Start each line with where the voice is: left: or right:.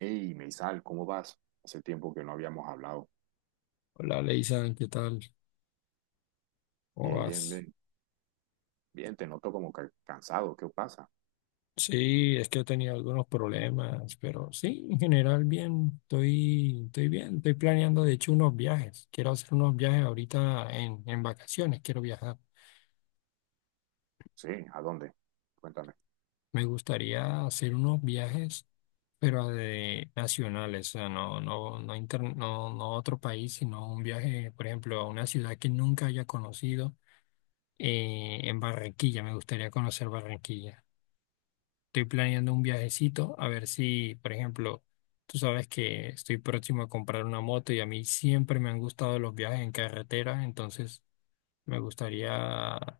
right: Hey, Meisal, ¿cómo vas? Hace tiempo que no habíamos hablado.
left: Hola, Leisan, ¿qué tal? ¿Cómo
right: Bien, bien,
left: vas?
right: bien. Bien, te noto como que cansado. ¿Qué pasa?
left: Sí, es que he tenido algunos problemas, pero sí, en general bien, estoy bien, estoy planeando de hecho unos viajes. Quiero hacer unos viajes ahorita en vacaciones, quiero viajar.
right: Sí, ¿a dónde? Cuéntame.
left: Me gustaría hacer unos viajes, pero de nacionales, o sea, no, no a otro país, sino un viaje, por ejemplo, a una ciudad que nunca haya conocido, en Barranquilla, me gustaría conocer Barranquilla. Estoy planeando un viajecito, a ver si, por ejemplo, tú sabes que estoy próximo a comprar una moto y a mí siempre me han gustado los viajes en carretera, entonces me gustaría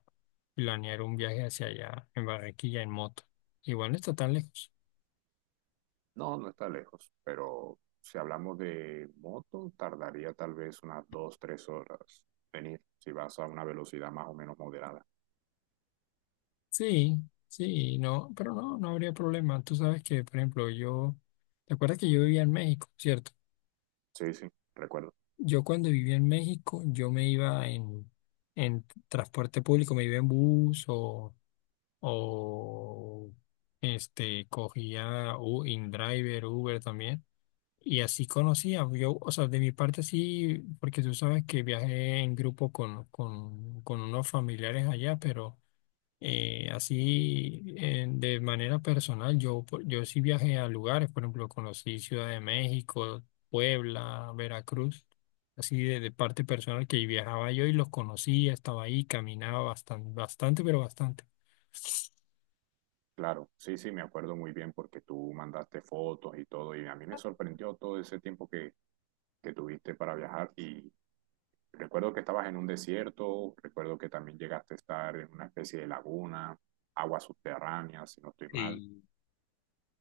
left: planear un viaje hacia allá, en Barranquilla, en moto. Igual no está tan lejos.
right: No, no está lejos, pero si hablamos de moto, tardaría tal vez unas dos, tres horas venir, si vas a una velocidad más o menos moderada.
left: Sí, sí, no, pero no, no habría problema. Tú sabes que, por ejemplo, yo, ¿te acuerdas que yo vivía en México, cierto?
right: Sí, sí, recuerdo.
left: Yo cuando vivía en México, yo me iba en transporte público, me iba en bus o este, cogía InDriver, Uber también. Y así conocía, yo, o sea, de mi parte sí, porque tú sabes que viajé en grupo con unos familiares allá, pero así de manera personal, yo, yo sí viajé a lugares, por ejemplo, conocí Ciudad de México, Puebla, Veracruz, así de parte personal que viajaba yo y los conocía, estaba ahí, caminaba bastante, bastante, pero bastante.
right: Claro, sí, sí, me acuerdo muy bien porque tú mandaste fotos y todo, y a mí me sorprendió todo ese tiempo que tuviste para viajar. Recuerdo que estabas en un desierto, recuerdo que también llegaste a estar en una especie de laguna, aguas subterráneas, si no estoy mal.
left: Sí,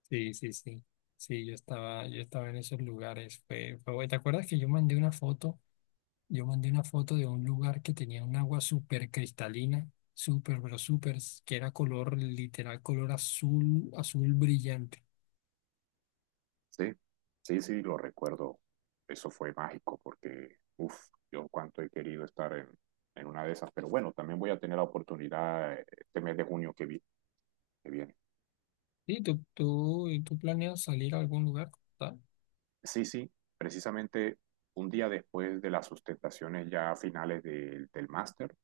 left: sí, sí, sí. Sí, yo estaba en esos lugares. Fue, fue bueno. ¿Te acuerdas que yo mandé una foto? Yo mandé una foto de un lugar que tenía un agua súper cristalina, súper, pero súper, que era color, literal, color azul, azul brillante.
right: Sí, sí, sí, lo recuerdo. Eso fue mágico porque, uff, yo cuánto he querido en una de esas. Pero bueno, también voy a tener la oportunidad este mes de junio que viene.
left: Sí, tú planeas salir a algún lugar, ¿verdad?
right: Sí, sí, precisamente un día después de las sustentaciones ya finales del máster.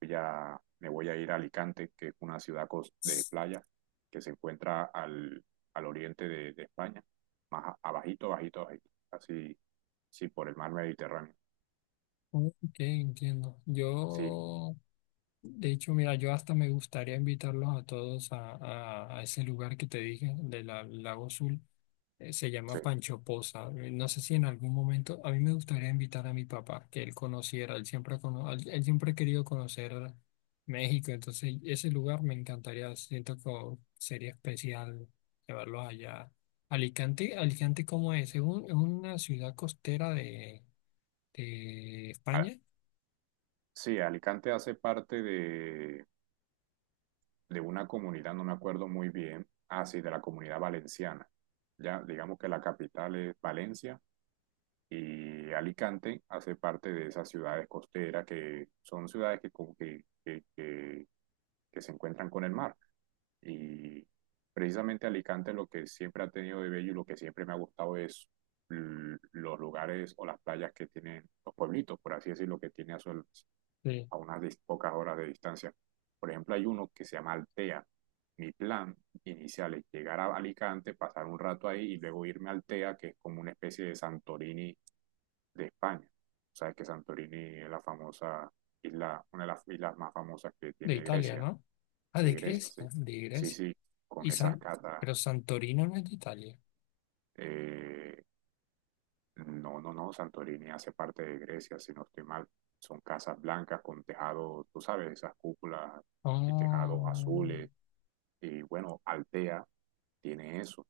right: Me voy a ir a Alicante, que es una ciudad de playa que se encuentra al oriente de España, más abajito, bajito abajito, así, sí, por el mar Mediterráneo.
left: Ok, entiendo.
right: Sí,
left: Yo, de hecho, mira, yo hasta me gustaría invitarlos a todos a, a ese lugar que te dije, del la, Lago Azul. Se
right: sí.
left: llama Pancho Poza. No sé si en algún momento, a mí me gustaría invitar a mi papá, que él conociera, él siempre, él él siempre ha querido conocer México, entonces ese lugar me encantaría, siento que sería especial llevarlo allá. Alicante, Alicante, ¿cómo es? Es una ciudad costera de
right: A-
left: España,
right: sí, Alicante hace parte de una comunidad, no me acuerdo muy bien, ah, sí, de la comunidad valenciana. Ya, digamos que la capital es Valencia y Alicante hace parte de esas ciudades costeras que son ciudades que, como que, que que se encuentran con el mar. Y precisamente Alicante lo que siempre ha tenido de bello y lo que siempre me ha gustado es los lugares o las playas que tienen los pueblitos, por así decirlo, que tiene a, su,
left: de,
right: a unas pocas horas de distancia. Por ejemplo, hay uno que se llama Altea. Mi plan inicial es llegar a Alicante, pasar un rato ahí y luego irme a Altea, que es como una especie de Santorini de España. Sabes que Santorini es la famosa isla, una de las islas más famosas que
left: de
right: tiene
left: Italia,
right: Grecia.
left: ¿no? Ah,
right: De
left: de
right: Grecia, sí.
left: Grecia, de
right: Sí,
left: Grecia.
right: sí, con
left: Y
right: esas
left: San,
right: catas.
left: pero Santorino no es de Italia.
right: eh, no, no, no, Santorini hace parte de Grecia, si no estoy mal. Son casas blancas con tejado, tú sabes, esas cúpulas y tejados
left: Oh.
right: azules. Y bueno, Altea tiene eso,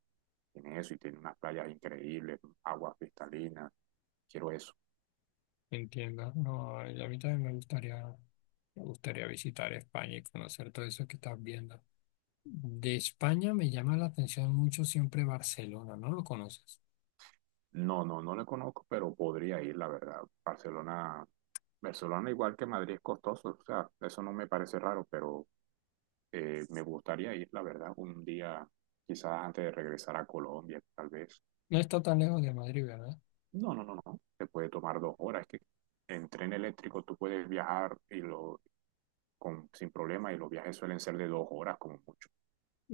right: tiene eso y tiene unas playas increíbles, aguas cristalinas. Quiero eso.
left: Entiendo. No, a mí también me gustaría visitar España y conocer todo eso que estás viendo. De España me llama la atención mucho siempre Barcelona, ¿no lo conoces?
right: No, no, no le conozco, pero podría ir, la verdad. Barcelona igual que Madrid es costoso, o sea, eso no me parece raro, pero me gustaría ir, la verdad, un día, quizás antes de regresar a Colombia, tal vez.
left: No está tan lejos de Madrid, ¿verdad?
right: No, no, no, no. Te puede tomar dos horas. Es que en tren eléctrico tú puedes con, sin problema y los viajes suelen ser de dos horas como mucho.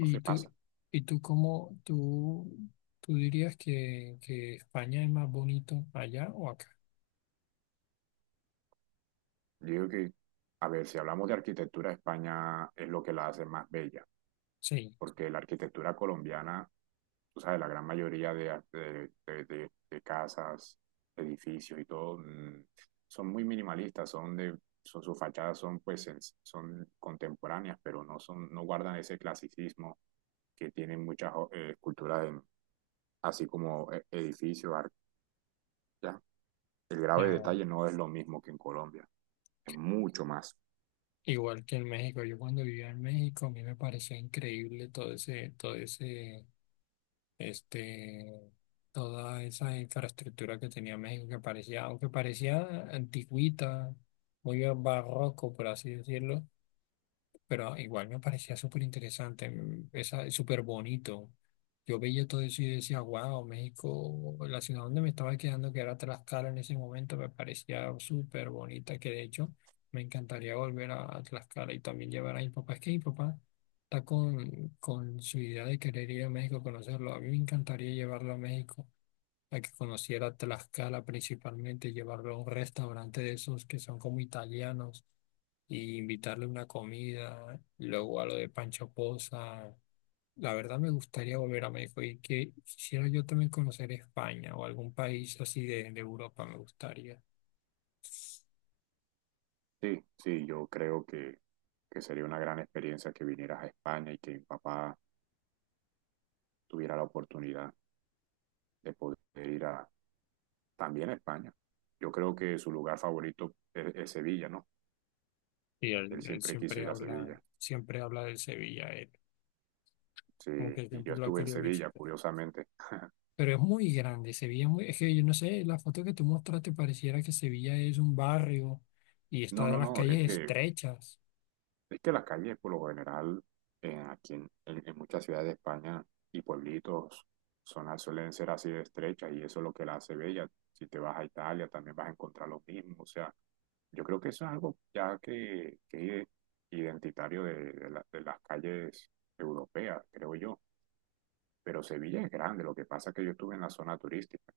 right: No se
left: tú,
right: pasa.
left: y tú cómo, tú dirías que España es más bonito allá o acá?
right: Digo que, a ver, si hablamos de arquitectura, España es lo que la hace más bella.
left: Sí,
right: Porque la arquitectura colombiana, o sea, la gran mayoría de casas, edificios y todo, son muy minimalistas, son, sus fachadas son pues son contemporáneas, pero no son, no guardan ese clasicismo que tienen muchas esculturas así como edificios, ya. El grave
left: ya,
right: detalle no es lo mismo que en Colombia, es mucho más.
left: igual que en México. Yo cuando vivía en México, a mí me parecía increíble todo ese este, toda esa infraestructura que tenía México, que parecía, aunque parecía antigüita, muy barroco, por así decirlo, pero igual me parecía súper interesante, esa- súper bonito. Yo veía todo eso y decía, wow, México, la ciudad donde me estaba quedando, que era Tlaxcala en ese momento, me parecía súper bonita, que de hecho me encantaría volver a Tlaxcala y también llevar a mi papá. Es que mi papá está con su idea de querer ir a México conocerlo. A mí me encantaría llevarlo a México, a que conociera Tlaxcala principalmente, llevarlo a un restaurante de esos que son como italianos y invitarle una comida, luego a lo de Pancho Poza. La verdad me gustaría volver a México y que quisiera yo también conocer España o algún país así de Europa me gustaría.
right: Sí, sí, yo creo que sería una gran experiencia que vinieras a España y que mi papá tuviera la oportunidad de poder ir a, también a España. Yo creo que su lugar favorito es Sevilla, ¿no?
left: Y
right: Él
left: él
right: siempre quiso ir a Sevilla.
left: siempre habla del Sevilla, él como
right: Sí,
left: que
right: y yo
left: siempre lo ha
right: estuve en
left: querido
right: Sevilla,
left: visitar.
right: curiosamente.
left: Pero es muy grande, Sevilla es muy, es que yo no sé, la foto que tú mostraste pareciera que Sevilla es un barrio y
right: No,
left: está de
right: no,
left: las
right: no,
left: calles estrechas.
right: es que las calles, por lo general, en, aquí en muchas ciudades de España y pueblitos son, suelen ser así de estrechas y eso es lo que la hace bella. Si te vas a Italia, también vas a encontrar lo mismo. O sea, yo creo que eso es algo ya que es identitario de las calles europeas, creo yo. Pero Sevilla es grande, lo que pasa es que yo estuve en la zona turística.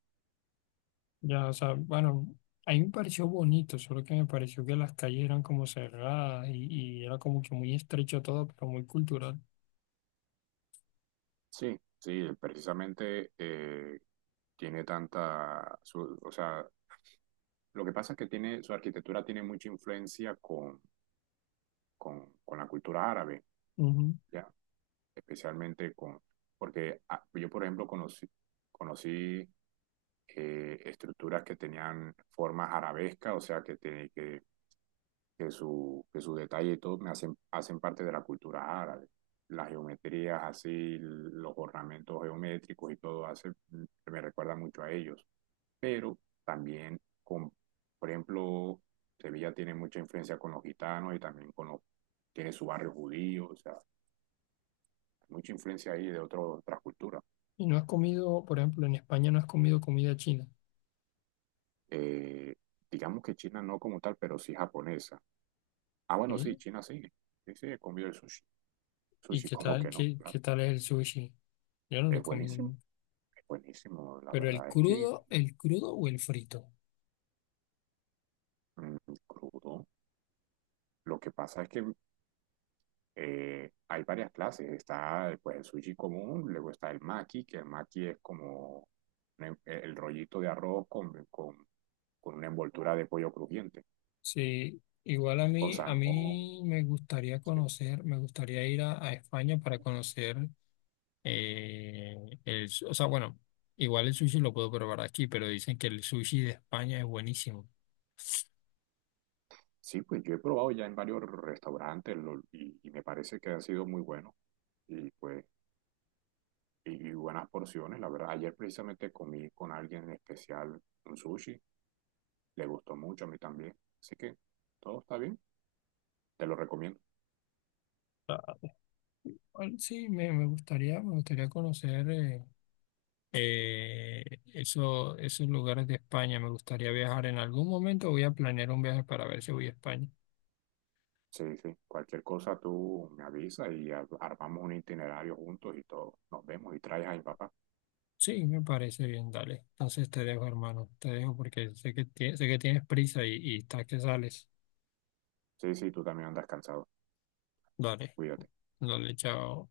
left: Ya, o sea, bueno, a mí me pareció bonito, solo que me pareció que las calles eran como cerradas y era como que muy estrecho todo, pero muy cultural.
right: Sí, sí, precisamente tiene tanta, o sea, lo que pasa es que tiene, su arquitectura tiene mucha influencia con la cultura árabe,
left: Ujú.
right: ¿ya? Especialmente con, porque ah, yo, por ejemplo, conocí estructuras que tenían formas arabescas, o sea, que que su detalle y todo me hacen, hacen parte de la cultura árabe. Las geometrías así, los ornamentos geométricos y todo hace, me recuerda mucho a ellos. Pero también, con, por ejemplo, Sevilla tiene mucha influencia con los gitanos y también con los, tiene su barrio judío, o sea, mucha influencia ahí otras culturas.
left: Y no has comido, por ejemplo, en España no has comido comida china.
right: Eh, digamos que China no como tal, pero sí japonesa. Ah, bueno, sí,
left: ¿Sí?
right: China sí, sí, sí, he comido el sushi.
left: ¿Y
right: Sushi,
left: qué
right: como
left: tal,
right: que no,
left: qué,
right: claro.
left: qué tal es el sushi? Yo no lo
right: Es
left: he comido
right: buenísimo.
left: nunca.
right: Buenísimo, la
left: Pero
right: verdad es que
left: el crudo o el frito.
right: mm, crudo. Lo que pasa es que hay varias clases. Está pues, el sushi común, luego está el maki, que el maki es como el rollito de arroz con una envoltura de pollo crujiente,
left: Sí, igual
right: con
left: a
right: salmón.
left: mí me gustaría
right: Sí,
left: conocer, me gustaría ir a España para conocer. Eh, el, su- o sea, bueno, igual el sushi lo puedo probar aquí, pero dicen que el sushi de España es buenísimo.
right: sí, pues yo he probado ya en varios restaurantes y me parece que han sido muy buenos y pues y buenas porciones, la verdad. Ayer precisamente comí con alguien en especial un sushi le gustó mucho a mí también. Así que todo está bien, te lo recomiendo.
left: Ah, bueno, sí, me, me gustaría conocer eh, eso- esos lugares de España. Me gustaría viajar en algún momento. Voy a planear un viaje para ver si voy a España.
right: Sí, sí, cualquier cosa tú me avisas y armamos un itinerario juntos y todo. Nos vemos y traes a mi papá.
left: Sí, me parece bien, dale. Entonces te dejo, hermano. Te dejo porque sé que, sé que tienes prisa y estás que sales.
right: Sí, sí, tú también andas cansado.
left: Dale,
right: Cuídate.
left: dale, chao.